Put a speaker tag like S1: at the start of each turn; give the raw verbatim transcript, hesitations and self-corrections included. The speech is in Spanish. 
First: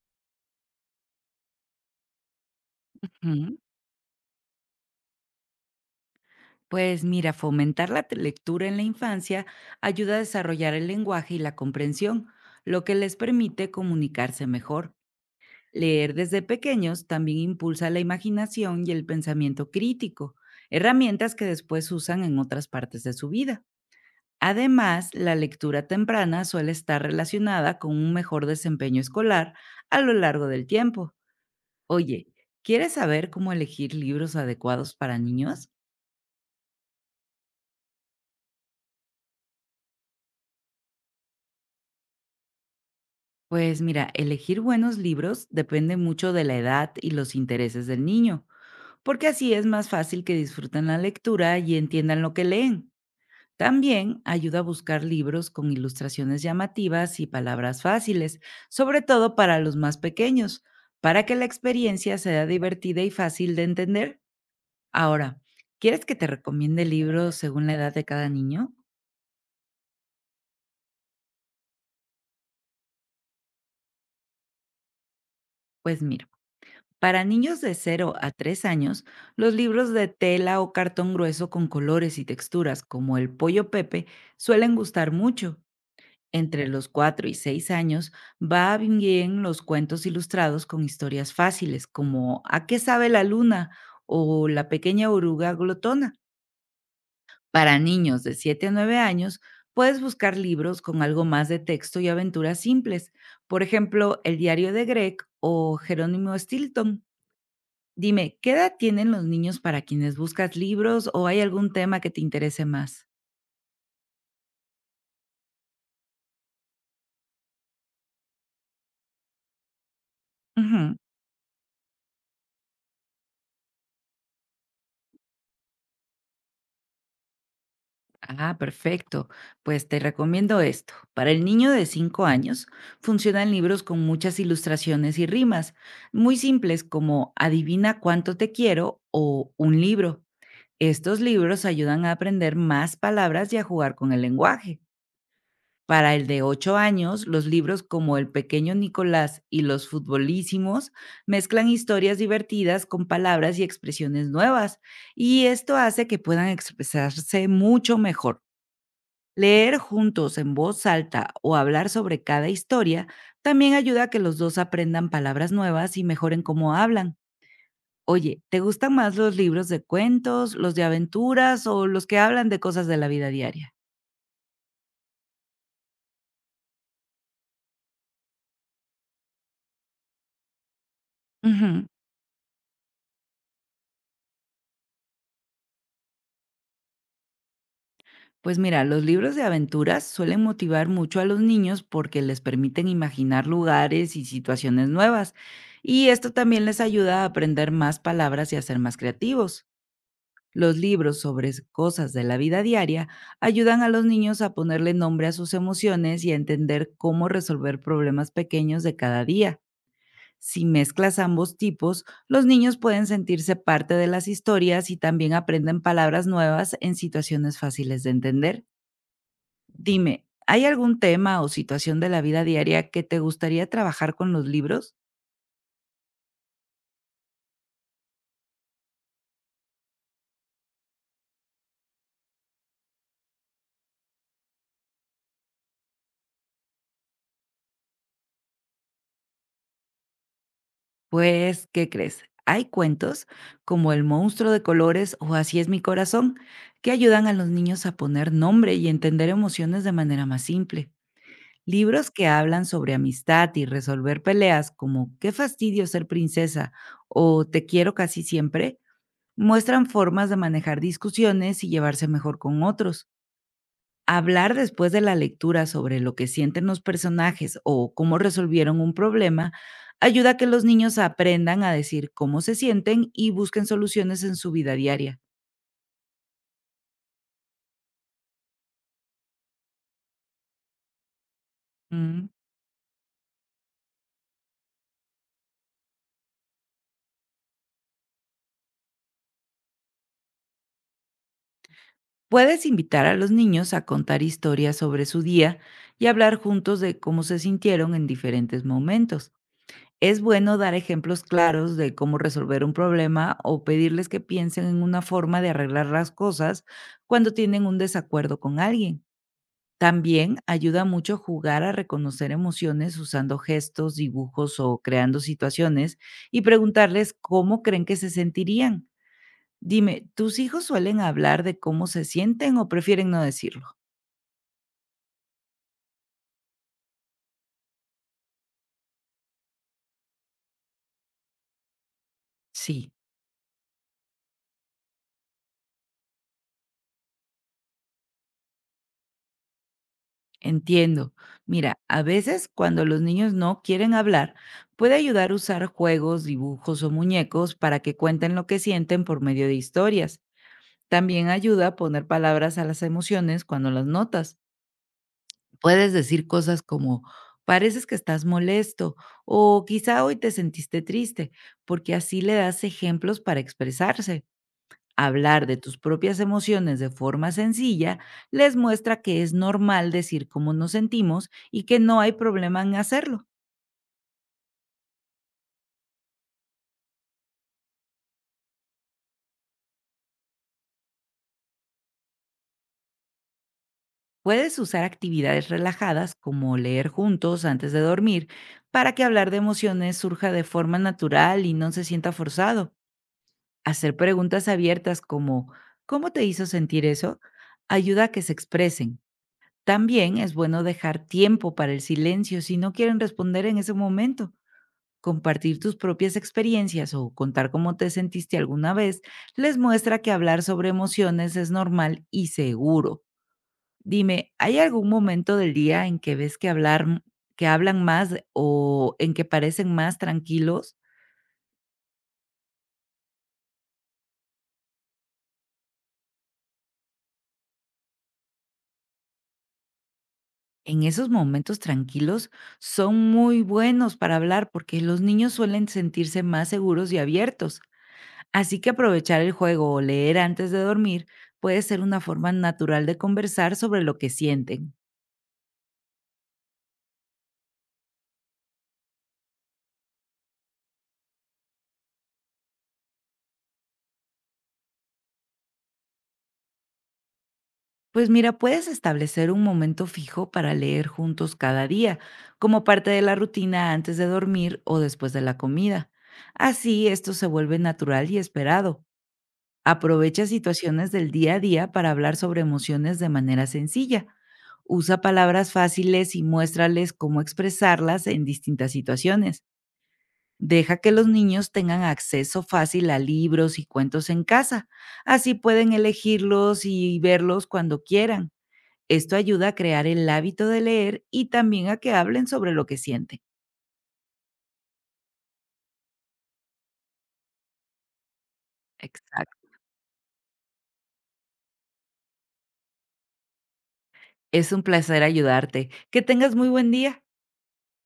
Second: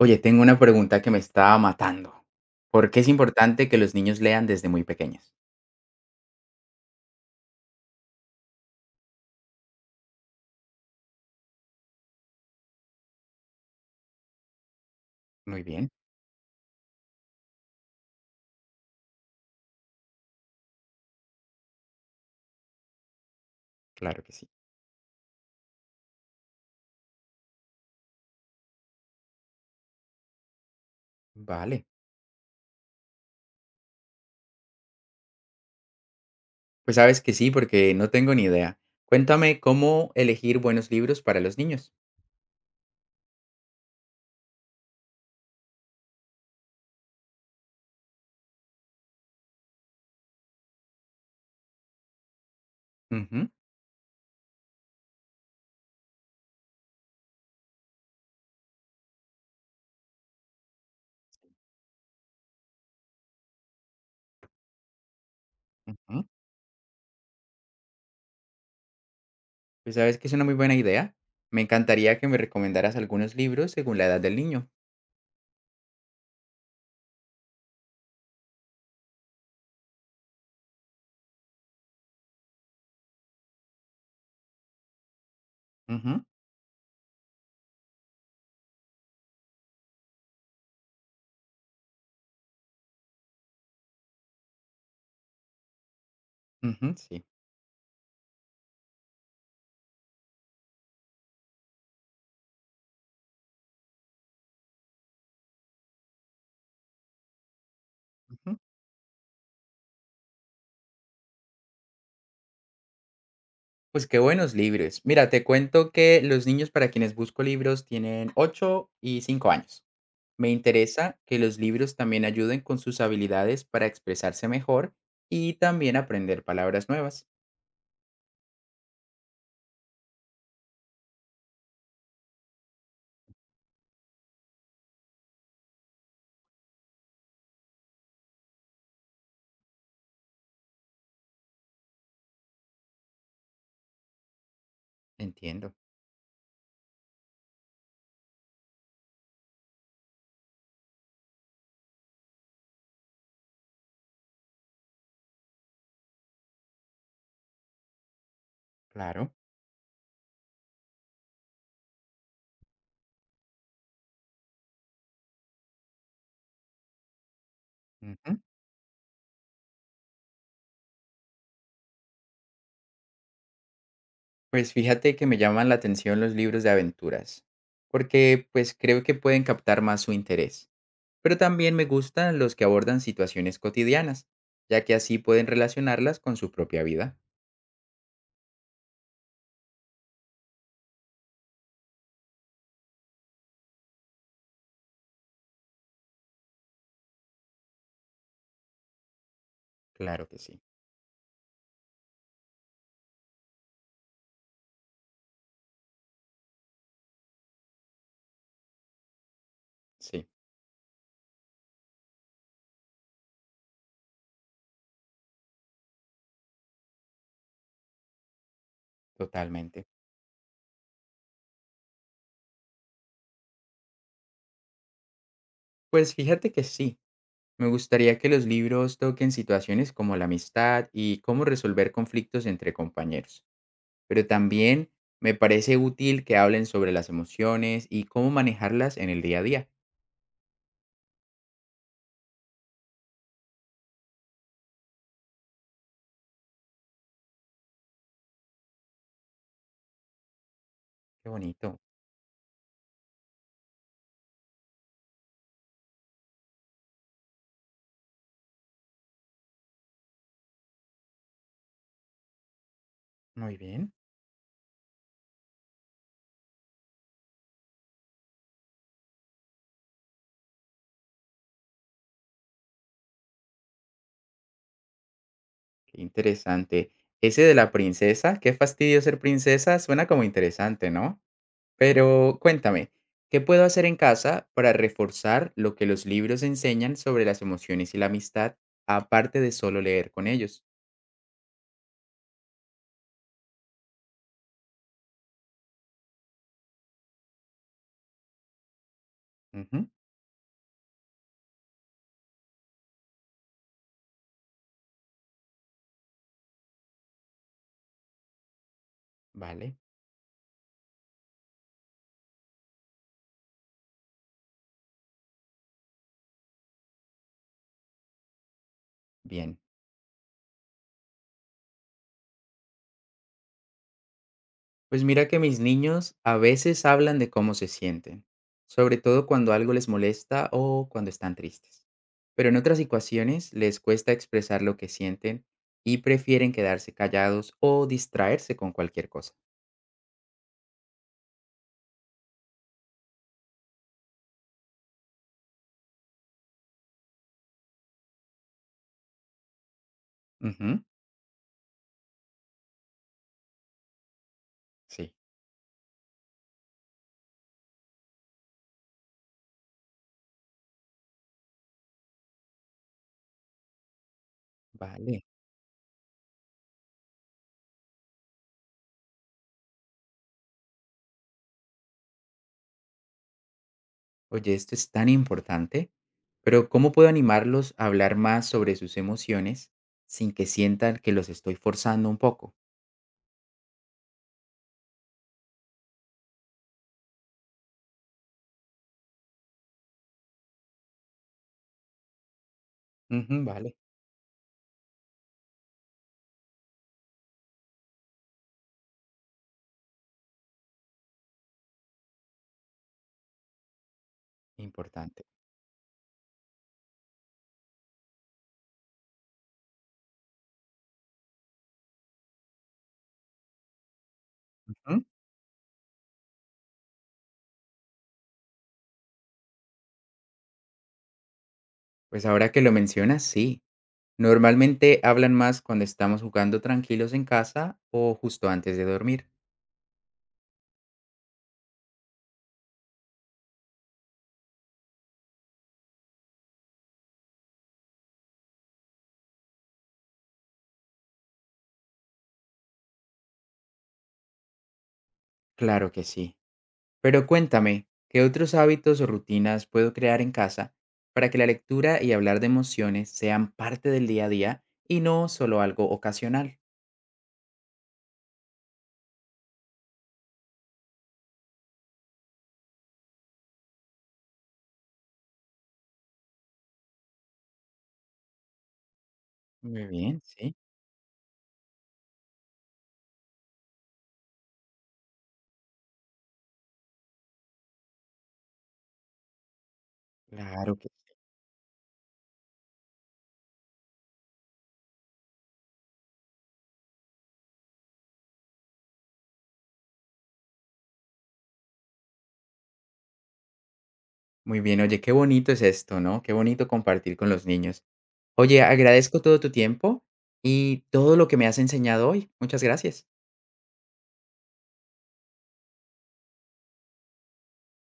S1: Oye, tengo una pregunta que me está matando. ¿Por qué es
S2: Ujú.
S1: importante que los niños lean desde muy pequeños?
S2: Pues mira, fomentar la te- lectura en la infancia ayuda a desarrollar el lenguaje y la comprensión, lo que les permite comunicarse mejor.
S1: Muy bien,
S2: Leer desde pequeños también impulsa la imaginación y el pensamiento crítico, herramientas que después usan en otras partes de su vida.
S1: claro que sí.
S2: Además, la lectura temprana suele estar relacionada con un mejor desempeño escolar a lo largo del tiempo.
S1: Vale.
S2: Oye, ¿quieres saber cómo elegir libros adecuados para niños?
S1: Pues sabes que sí, porque no tengo ni idea. Cuéntame cómo elegir buenos libros para los niños.
S2: Pues mira, elegir buenos libros depende mucho de la edad y los intereses del niño, porque así es más fácil que disfruten la lectura y entiendan lo que leen.
S1: Ujú,
S2: También ayuda a buscar libros con ilustraciones llamativas y palabras fáciles, sobre todo para los más pequeños, para que la experiencia sea divertida y fácil de entender. Ahora, ¿quieres que
S1: ujú.
S2: te recomiende libros según la edad de cada niño?
S1: Pues sabes que es una muy buena idea. Me encantaría que me recomendaras algunos libros según la edad del niño.
S2: Pues mira. Para niños de cero a tres años, los libros de tela o cartón grueso con colores y texturas como el Pollo Pepe suelen gustar mucho.
S1: Ujú,
S2: Entre los cuatro y seis años va bien los cuentos ilustrados con historias fáciles como ¿A qué sabe la luna? O La pequeña oruga glotona.
S1: ujú, sí.
S2: Para niños de siete a nueve años, puedes buscar libros con algo más de texto y aventuras simples, por ejemplo, El diario de Greg o Jerónimo Stilton. Dime, ¿qué
S1: Ujú.
S2: edad tienen los niños para quienes buscas libros o hay algún tema que te interese más?
S1: Pues qué buenos libros. Mira, te cuento que los niños para quienes busco libros tienen ocho y cinco años. Me
S2: Ujú.
S1: interesa que los libros también ayuden con sus habilidades para expresarse mejor y también aprender palabras nuevas.
S2: Ah, perfecto. Pues te recomiendo esto. Para el niño de cinco años, funcionan libros con muchas ilustraciones y rimas, muy simples como Adivina cuánto te quiero o Un libro. Estos libros ayudan a aprender más palabras y a jugar con el lenguaje.
S1: Entiendo,
S2: Para el de ocho años, los libros como El pequeño Nicolás y Los futbolísimos mezclan historias divertidas con palabras y expresiones nuevas, y esto hace que puedan expresarse mucho mejor.
S1: claro.
S2: Leer juntos en voz alta o hablar sobre cada historia también ayuda a que los dos aprendan palabras nuevas y mejoren cómo hablan.
S1: Ujú.
S2: Oye, ¿te gustan más los libros de cuentos, los de aventuras o los que hablan de cosas de la vida diaria?
S1: Pues fíjate que me llaman la atención los libros de aventuras, porque pues creo que pueden captar más su interés. Pero también me
S2: Ujú.
S1: gustan los que abordan situaciones cotidianas, ya que así pueden relacionarlas con su propia vida.
S2: Pues mira, los libros de aventuras suelen motivar mucho a los niños porque les permiten imaginar lugares y situaciones nuevas. Y esto también les ayuda a aprender más palabras y a ser más creativos.
S1: Claro que sí,
S2: Los libros sobre s- cosas de la vida diaria ayudan a los niños a ponerle nombre a sus emociones y a entender cómo resolver problemas pequeños de cada día.
S1: sí,
S2: Si mezclas ambos tipos, los niños pueden sentirse parte de las historias y también aprenden palabras nuevas en situaciones fáciles de entender.
S1: totalmente.
S2: Dime, ¿hay algún tema o situación de la vida diaria que te gustaría trabajar con los libros?
S1: Pues fíjate que sí. Me gustaría que los libros toquen situaciones como la amistad y cómo resolver conflictos entre compañeros, pero también me parece útil que hablen sobre las emociones y cómo manejarlas en el día a día.
S2: Pues, ¿qué crees? Hay cuentos como El monstruo de colores o Así es mi corazón que ayudan a los niños a poner nombre y entender emociones de manera más simple.
S1: Qué bonito.
S2: Libros que hablan sobre amistad y resolver peleas como Qué fastidio ser princesa o Te quiero casi siempre muestran formas de manejar discusiones y llevarse mejor con otros.
S1: Muy bien.
S2: Hablar después de la lectura sobre lo que sienten los personajes o cómo resolvieron un problema ayuda a que los niños aprendan a decir cómo se sienten y busquen soluciones en su vida diaria.
S1: Qué interesante. Ese de la princesa, qué fastidio ser princesa, suena como interesante, ¿no?
S2: Mm,
S1: Pero cuéntame, ¿qué puedo hacer en casa para reforzar lo que los libros enseñan sobre las emociones y la amistad, aparte de solo leer con ellos?
S2: Puedes invitar a los niños a contar historias sobre su día y hablar juntos de cómo se sintieron en diferentes momentos.
S1: Ujú,
S2: Es bueno dar ejemplos claros de cómo resolver un problema o pedirles que piensen en una forma de arreglar las cosas cuando tienen un desacuerdo con alguien.
S1: vale.
S2: También ayuda mucho jugar a reconocer emociones usando gestos, dibujos o creando situaciones y preguntarles cómo creen que se sentirían.
S1: Bien,
S2: Dime, ¿tus hijos suelen hablar de cómo se sienten o prefieren no decirlo?
S1: pues mira que mis niños a veces hablan de cómo se sienten, sobre todo cuando algo les molesta o cuando están tristes. Pero en otras
S2: Sí,
S1: situaciones les cuesta expresar lo que sienten y prefieren quedarse callados o distraerse con cualquier cosa.
S2: entiendo. Mira, a veces cuando los niños no quieren hablar, puede ayudar a usar juegos, dibujos o muñecos para que cuenten lo que sienten por medio de historias.
S1: Ujú,
S2: También ayuda a poner palabras a las emociones cuando las notas.
S1: sí,
S2: Puedes decir cosas como, pareces que estás molesto o quizá hoy te sentiste triste, porque así le das ejemplos para expresarse.
S1: vale.
S2: Hablar de tus propias emociones de forma sencilla les muestra que es normal decir cómo nos sentimos y que no hay problema en hacerlo.
S1: Oye, esto es tan importante, pero ¿cómo puedo animarlos a hablar más sobre sus emociones sin que sientan que los estoy forzando un poco?
S2: Puedes usar actividades relajadas como leer juntos antes de dormir para que hablar de emociones surja de forma natural y no se sienta forzado.
S1: Ujú, vale,
S2: Hacer preguntas abiertas como ¿cómo te hizo sentir eso? Ayuda a que se expresen. También es bueno dejar tiempo para el silencio si no quieren responder en ese momento.
S1: importante.
S2: Compartir tus propias experiencias o contar cómo te sentiste alguna vez les muestra que hablar sobre emociones es normal y seguro. Dime, ¿hay algún
S1: Ujú.
S2: momento del día en que ves que hablar que hablan más o en que parecen más tranquilos?
S1: Pues ahora que lo mencionas, sí. Normalmente hablan más cuando estamos jugando tranquilos en casa o justo antes de dormir.
S2: En esos momentos tranquilos son muy buenos para hablar porque los niños suelen sentirse más seguros y abiertos. Así que aprovechar el juego o leer antes de dormir puede ser una forma natural de conversar sobre lo que sienten.
S1: Claro que sí. Pero cuéntame, ¿qué otros hábitos o rutinas puedo crear en casa para que la lectura y hablar de emociones sean parte del día a día y no solo algo ocasional?
S2: Pues mira, puedes establecer un momento fijo para leer juntos cada día, como parte de la rutina antes de dormir o después de la comida. Así esto se vuelve natural y esperado.
S1: Muy bien,
S2: Aprovecha
S1: sí,
S2: situaciones del día a día para hablar sobre emociones de manera sencilla. Usa palabras fáciles y muéstrales cómo expresarlas en distintas situaciones.
S1: claro
S2: Deja
S1: que
S2: que los
S1: sí.
S2: niños tengan acceso fácil a libros y cuentos en casa. Así pueden elegirlos y verlos cuando quieran. Esto ayuda a crear el hábito de leer y también a que hablen sobre lo que sienten.
S1: Muy bien, oye, qué bonito es esto, ¿no? Qué bonito compartir con los niños. Oye, agradezco todo
S2: Exacto.
S1: tu tiempo y todo lo que me has enseñado hoy. Muchas gracias.
S2: Es un placer ayudarte. Que tengas muy buen día.